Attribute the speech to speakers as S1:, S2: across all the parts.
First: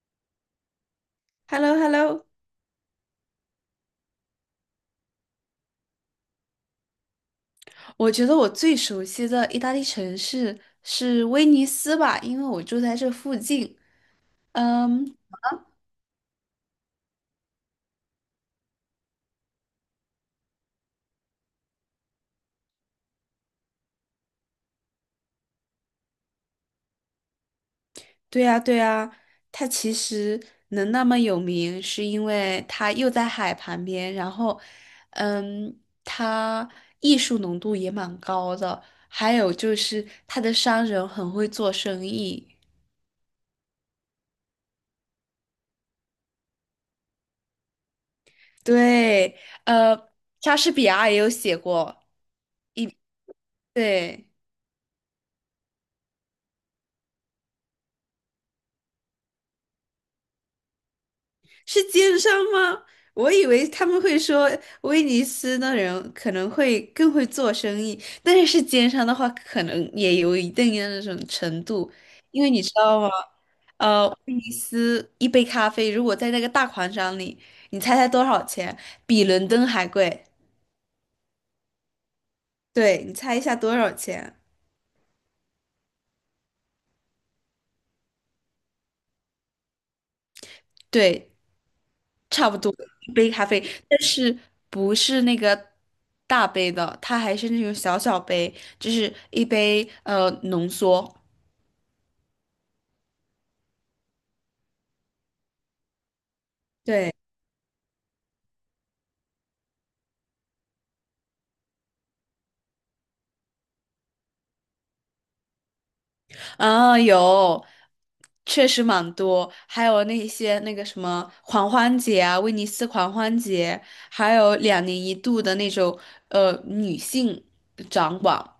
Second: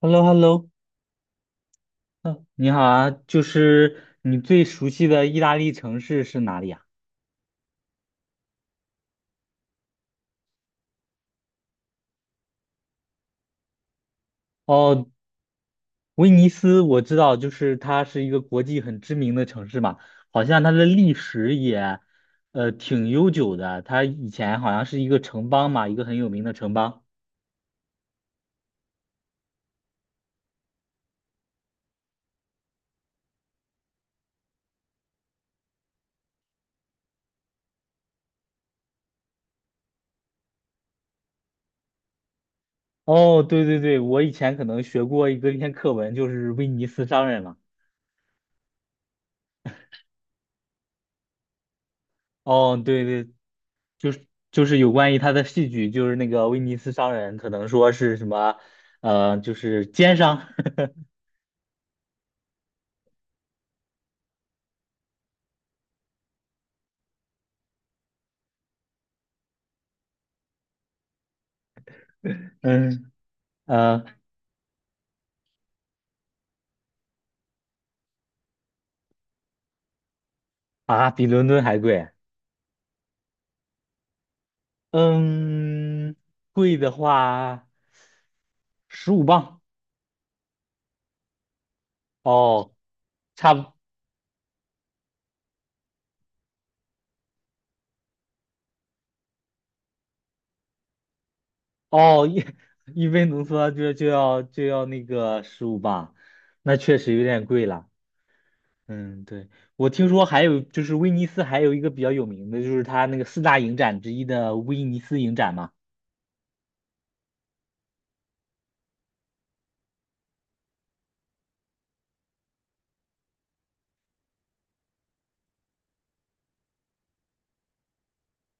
S1: h e l l o h e l l o
S2: h e l l o h e l l o
S1: 嗯，你好啊，就是你最熟悉的意大利城市是哪里啊？
S2: 我觉得我最熟悉的意大利城市是威尼斯吧，因为我住在这附近。嗯，
S1: 哦，威尼斯我知道，就是它是一个国际很知名的城市嘛，好像它的历史也，挺悠久的。它以前好像是一个城邦嘛，一个很有名的城邦。
S2: 对呀，对呀，它其实能那么有名，是因为它又在海旁边，然后，嗯，它艺术浓度也蛮高的，还有就是它的商人很会做生意。
S1: 哦，对对对，我以前可能学过一篇课文，就是威尼斯商人嘛。
S2: 对，呃，莎士比亚也有写过
S1: 哦，
S2: 一，
S1: 对对，就
S2: 对。
S1: 是就是有关于他的戏剧，就是那个威尼斯商人，可能说是什么，就是奸商。
S2: 是奸商吗？我以为他们会说威尼斯的人可能会更会做生意，但是是奸商的话，可能也有一定的那种程度，因为你知道吗？
S1: 嗯，呃，
S2: 威尼斯一杯咖啡如果在那个大广场里，你猜猜多少钱？比伦敦还贵。
S1: 啊，比伦敦还贵，
S2: 对，你猜一下多少钱？
S1: 嗯，贵的话十五磅，
S2: 对，差不
S1: 哦，
S2: 多一杯咖
S1: 差
S2: 啡，
S1: 不，
S2: 但是不是那个大杯的，它还是那种小小杯，就是一杯浓缩。
S1: 哦，一 一杯浓缩就要那个十五磅，那确
S2: 对，
S1: 实有点贵了，嗯，对。我听说还有就是威尼斯还有一个比较有名的，就是它那个四大影展之一的威尼斯影展嘛。
S2: 啊，有，确实蛮多，还有那些那个什么狂欢节啊，威尼斯狂欢节，还有两年一度的那种女性掌管。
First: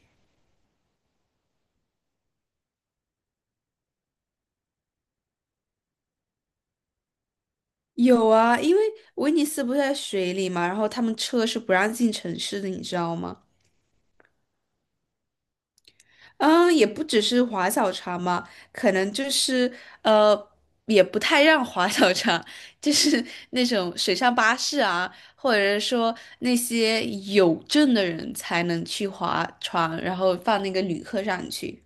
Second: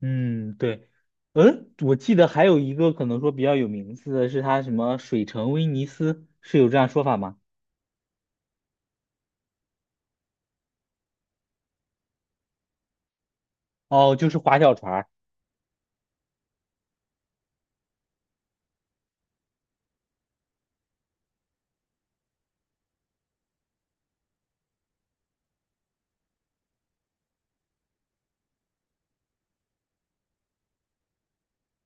S1: 嗯，对，嗯，我记得还有一个可能说比较有名字的是它什么水城威尼斯，是有这样说法吗？
S2: 有啊，因为威尼斯不是在水里嘛，然后他们车是不让进城市的，你知道吗？
S1: 哦，就是划小船儿，
S2: 嗯，也不只是划小船嘛，可能就是呃，也不太让划小船，就是那种水上巴士啊，或者是说那些有证的人才能去划船，然后放那个旅客上去。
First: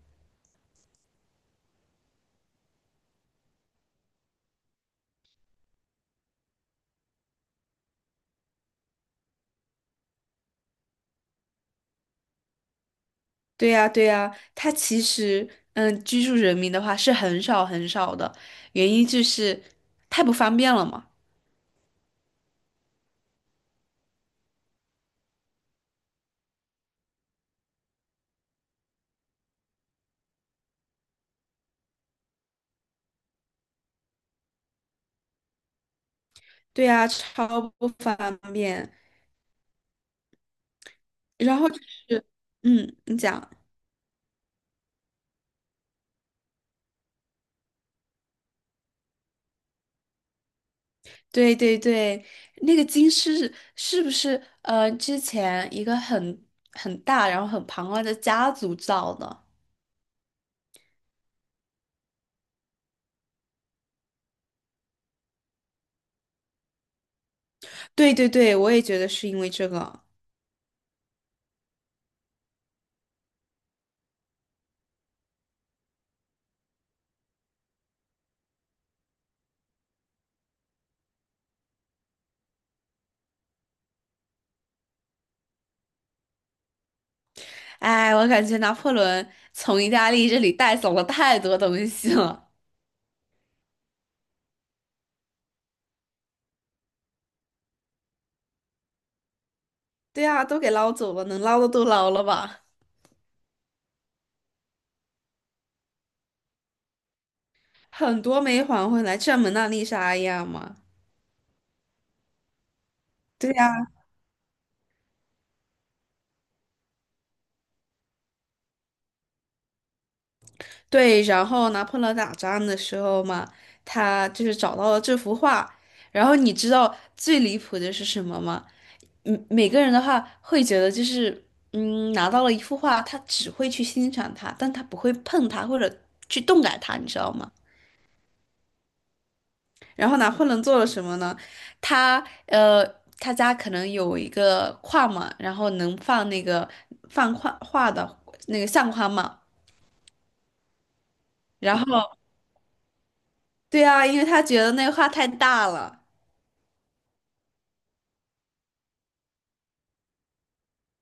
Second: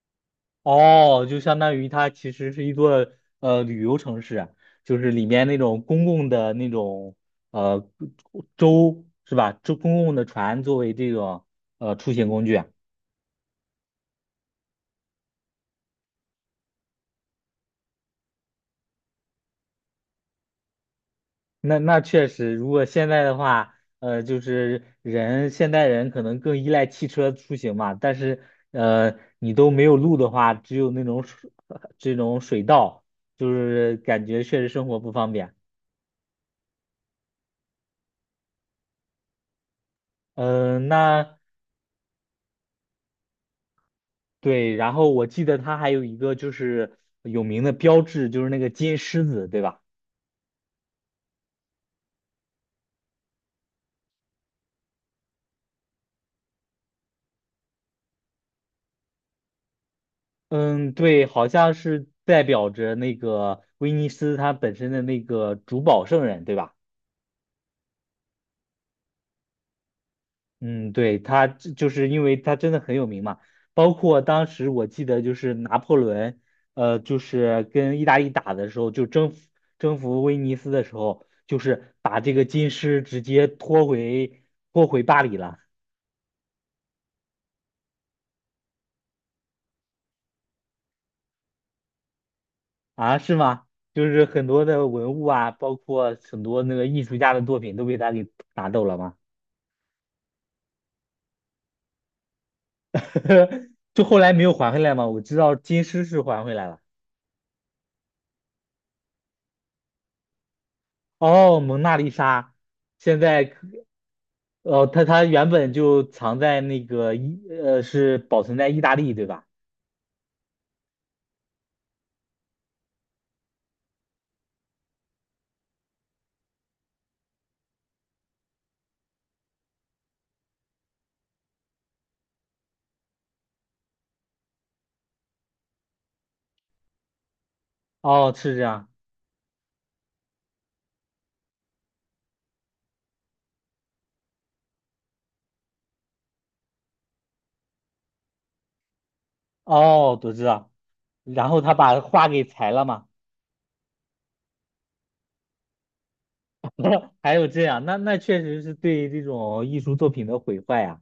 S1: 哦，就相当于它其实是一座旅游城市啊，就是里面那种公共的那种呃舟是吧？舟公共的船作为这种出行工具啊。
S2: 对呀，对呀，它其实嗯，居住人民的话是很少很少的，原因就是太不方便了嘛。
S1: 那确实，如果现在的话，就是现代人可能更依赖汽车出行嘛，但是你都没有路的话，只有那种水 这种水道，就是感觉确实生活不方便。
S2: 对呀，超不方便。
S1: 嗯，
S2: 然后就是，嗯，你讲。
S1: 对，然后我记得它还有一个就是有名的标志，就是那个金狮子，对吧？
S2: 对对对，那个金狮是不是之前一个很大然后很庞大的家族造的？
S1: 嗯，对，好像是代表着那个威尼斯它本身的那个主保圣人，对吧？
S2: 对对对，我也觉得是因为这个。
S1: 嗯，对，他这就是因为他真的很有名嘛，包括当时我记得就是拿破仑，就是跟意大利打的时候，就征服威尼斯的时候，就是把这个金狮直接拖回巴黎了。
S2: 哎，我感觉拿破仑从意大利这里带走了太多东西了。
S1: 啊，是吗？就是很多的文物啊，包括很多那个艺术家的作品都被他给拿走了嘛。
S2: 对啊，都给捞走了，能捞的都捞了吧？
S1: 就后来没有还回来嘛，我知道金狮是还回来了。
S2: 很多没还回来，这蒙娜丽莎一样嘛。
S1: 哦，蒙娜丽莎，现
S2: 对
S1: 在。
S2: 呀。
S1: 哦，他原本就藏在那个是保存在意大利，对吧？
S2: 对，然后拿破仑打仗的时候嘛，他就是找到了这幅画。然后你知道最离谱的是什么吗？嗯，每个人的话会觉得就是，嗯，拿到了一幅画，他只会去欣赏它，但他不会碰它或者去动感它，你知道吗？
S1: 哦，是这样。
S2: 然后拿破仑做了什么呢？他呃，他家可能有一个框嘛，然后能放那个放画画的那个相框嘛。
S1: 哦，我知道。然后他
S2: 然
S1: 把
S2: 后，
S1: 画给裁了嘛？
S2: 对啊，因为他觉得那个画太大了。
S1: 还有这样，那确实是对这种艺术作品的毁坏啊。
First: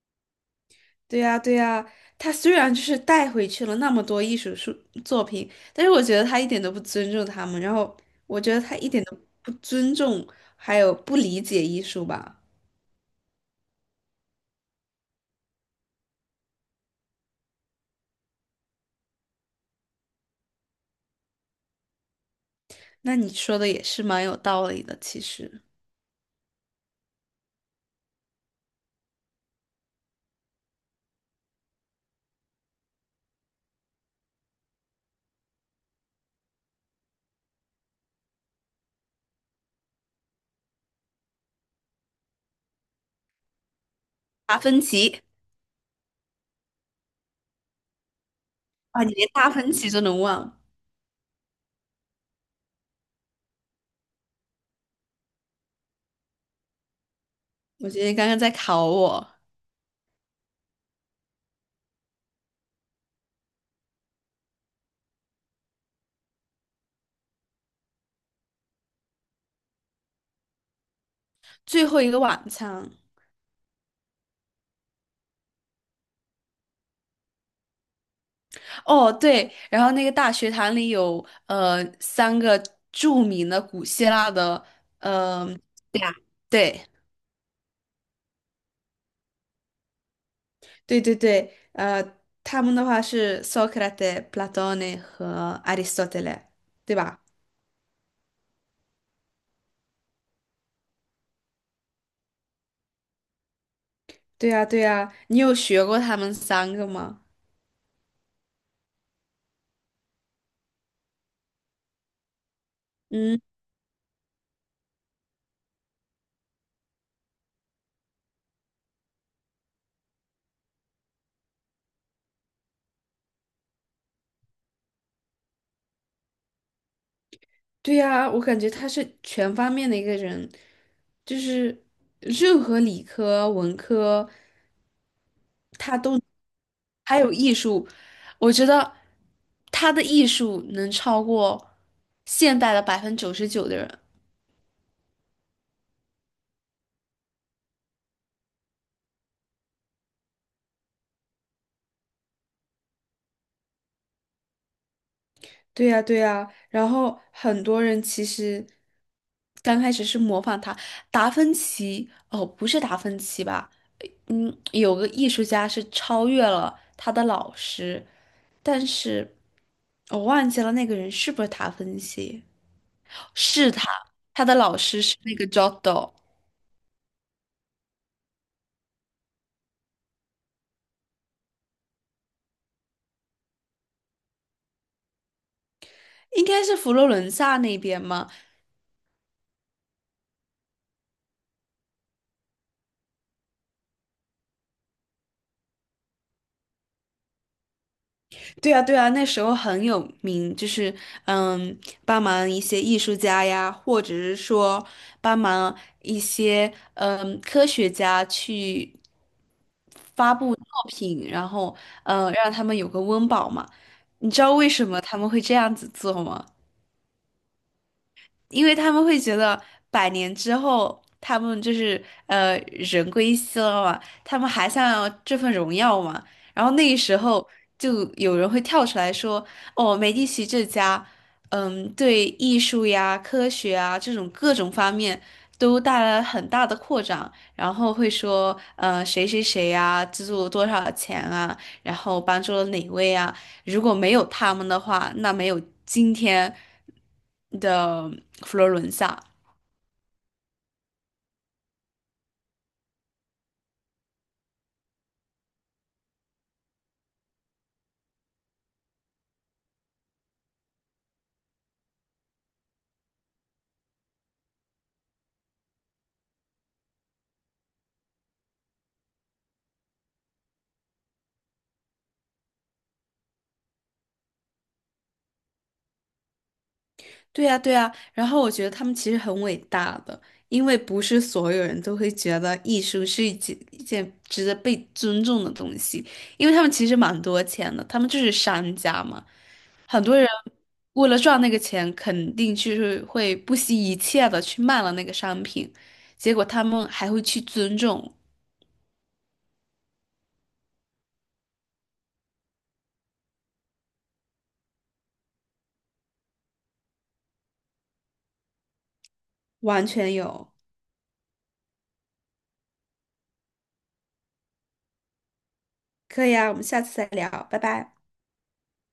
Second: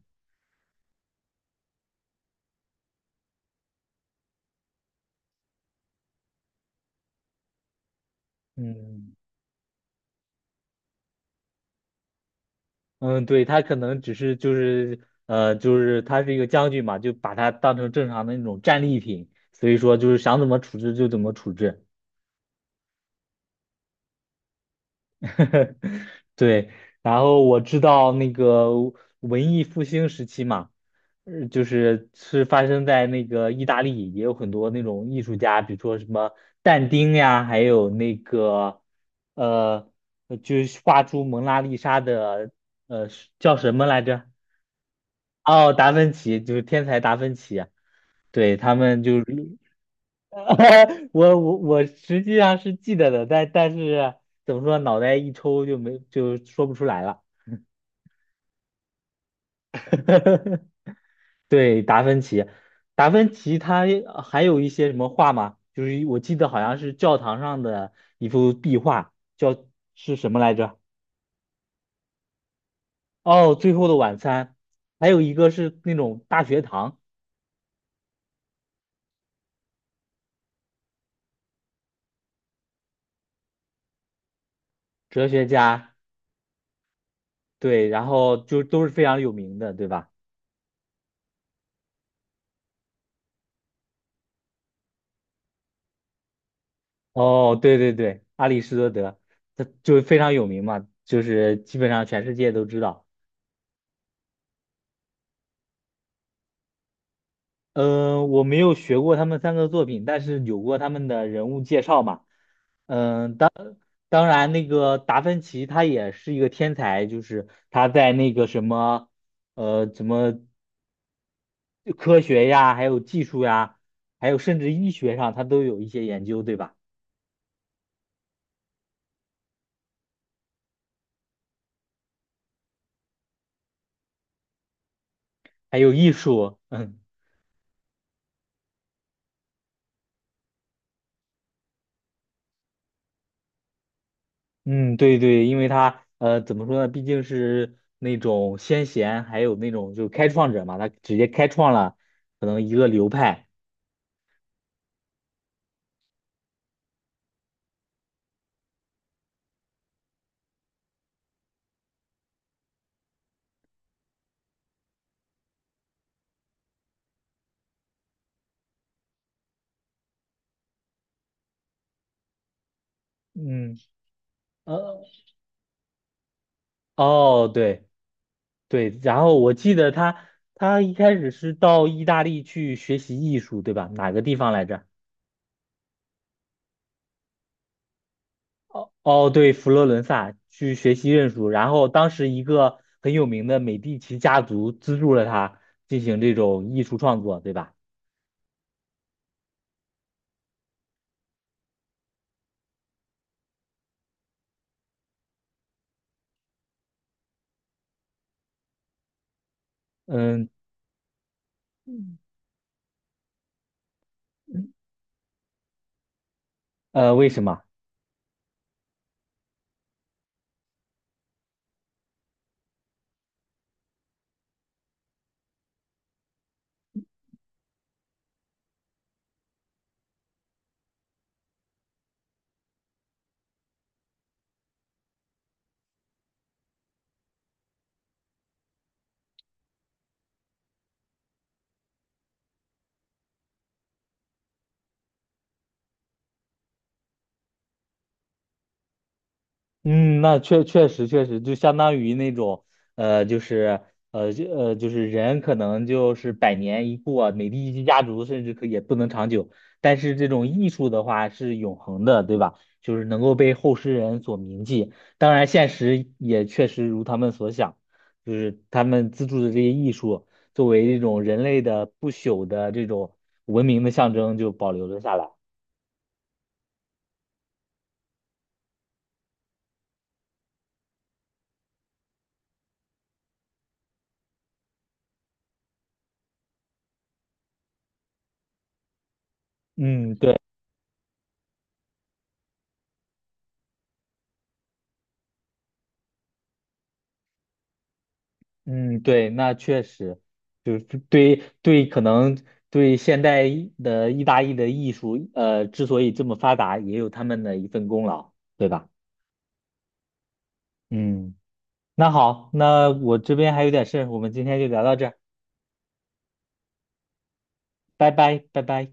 S2: 对呀，对呀，他虽然就是带回去了那么多艺术书作品，但是我觉得他一点都不尊重他们，然后我觉得他一点
S1: 嗯
S2: 都不尊重，还有不理解艺术吧。
S1: 嗯，对，他可能只是就是就是他是一个将军嘛，就把它当成正常的那种战利品，所以说就是想怎么处置就怎么处置。
S2: 那你说的也是蛮有道理的，其实。
S1: 对，然后我知道那个文艺复兴时期嘛，就是发生在那个意大利，也有很多那种艺术家，比如说什么但丁呀，还有那个呃，就是画出蒙娜丽莎的呃叫什么来着？
S2: 达芬奇
S1: 哦，达芬奇，就是天才达芬奇啊，对，他
S2: 啊，
S1: 们
S2: 你
S1: 就是。
S2: 连达芬奇都能忘，
S1: 我实际上是记得的，但是怎么说，脑袋一抽就说不出来了。
S2: 我觉得你刚刚在考我。
S1: 对，达芬奇，达芬奇他还有一些什么画吗？就是我记得好像是教堂上的一幅壁画，叫是什么来着？
S2: 最后一个晚餐，
S1: 哦，《最后的晚餐》，还有一个是那种大学堂。
S2: 哦对，然后那个大学堂里有三个著名的古希腊的，
S1: 哲学家，
S2: 对啊。对
S1: 对，然后就都是非常有名的，对吧？
S2: 对,他们的话是 Socrates、Plat 和 Aristotle,对吧？
S1: 哦，对对对，阿里士多德，他就非常有名嘛，就是基本上全世界都知道。
S2: 对呀，对呀，你有学过他们三个吗？
S1: 我没有学过他们三个作品，但是有过他们的人物介绍嘛。呃
S2: 嗯，
S1: 当然，那个达芬奇他也是一个天才，就是他在那个什么，什么科学呀，还有技术呀，还有甚至医学上，他都有一些研究，对吧？
S2: 对呀，我感觉他是全方面的一个人，就是任何理科、文科，
S1: 还有艺术。嗯。
S2: 还有艺术，我觉得他的艺术能超过现代的99%的人。
S1: 嗯，对对，因为他怎么说呢？毕竟是那种先贤，还有那种就是开创者嘛，他直接开创了可能一个流派。
S2: 对呀，对呀，然后很多人其实刚开始是模仿他，达芬奇，哦，不是达芬奇吧？嗯，有个艺术家是超越了他的老师，但是我忘记了那个人是不是达芬奇？是
S1: 嗯，
S2: 他，他的老
S1: 呃，
S2: 师是那个 Giotto,
S1: 哦，对对，然后我记得他一开始是到意大利去学习艺术，对吧？哪个地方来着？
S2: 应该是佛罗伦萨那边吗？
S1: 哦，对，佛罗伦萨去学习认输，然后当时一个很有名的美第奇家族资助了他进行这种艺术创作，对吧？
S2: 对啊，对啊，那时候很有名，就是嗯，帮忙一些艺术家呀，或者是说帮忙一些嗯科学家去
S1: 嗯，
S2: 作品，然后嗯，让他们有个温饱嘛。你知道为
S1: 嗯
S2: 什么他们会这样子做吗？
S1: 呃，为什么？
S2: 因为他们会觉得百年之后，他们就是人归西了嘛，他们还想要这份荣耀嘛。然后那个时候就有人会跳出来说："哦，美第奇这家，嗯，对艺术呀、科学啊这种各种方面都带来了很大的扩张。"然后会说："谁谁谁呀，资助了多少钱啊，然后帮助了哪位啊。"如果没有他们的话，那没有今天的佛罗伦萨。
S1: 嗯，那确实，就相当于那种，就是就是人可能就是百年一过，美第一家族甚至可也不能长久。但是这种艺术的话是永恒的，对吧？就是能够被后世人所铭记。当然，现实也确实如他们所想，就是他们资助的这些艺术，作为一种人类的不朽的这种文明的象征，就保留了下来。
S2: 对呀，对呀。然后我觉得他们其实很伟大的，因为不是所有人都会觉得艺术是一件值得被尊重的东西，因为他们其实蛮多钱的，他们就是商家嘛。很
S1: 嗯，
S2: 多人
S1: 对。
S2: 为了赚那个钱，肯定就是会不惜一切的去卖了那个商品，结果他们还会去尊重，
S1: 嗯，对，那确实，就是对对，可能对现代的意大利的艺术，之所以这么发达，也有他们的一份功劳，对吧？
S2: 完全有。
S1: 嗯，那好，那我这边还有点事儿我们今天就聊到这儿，
S2: 可以啊，我们下次再聊，拜拜。
S1: 拜拜，拜拜。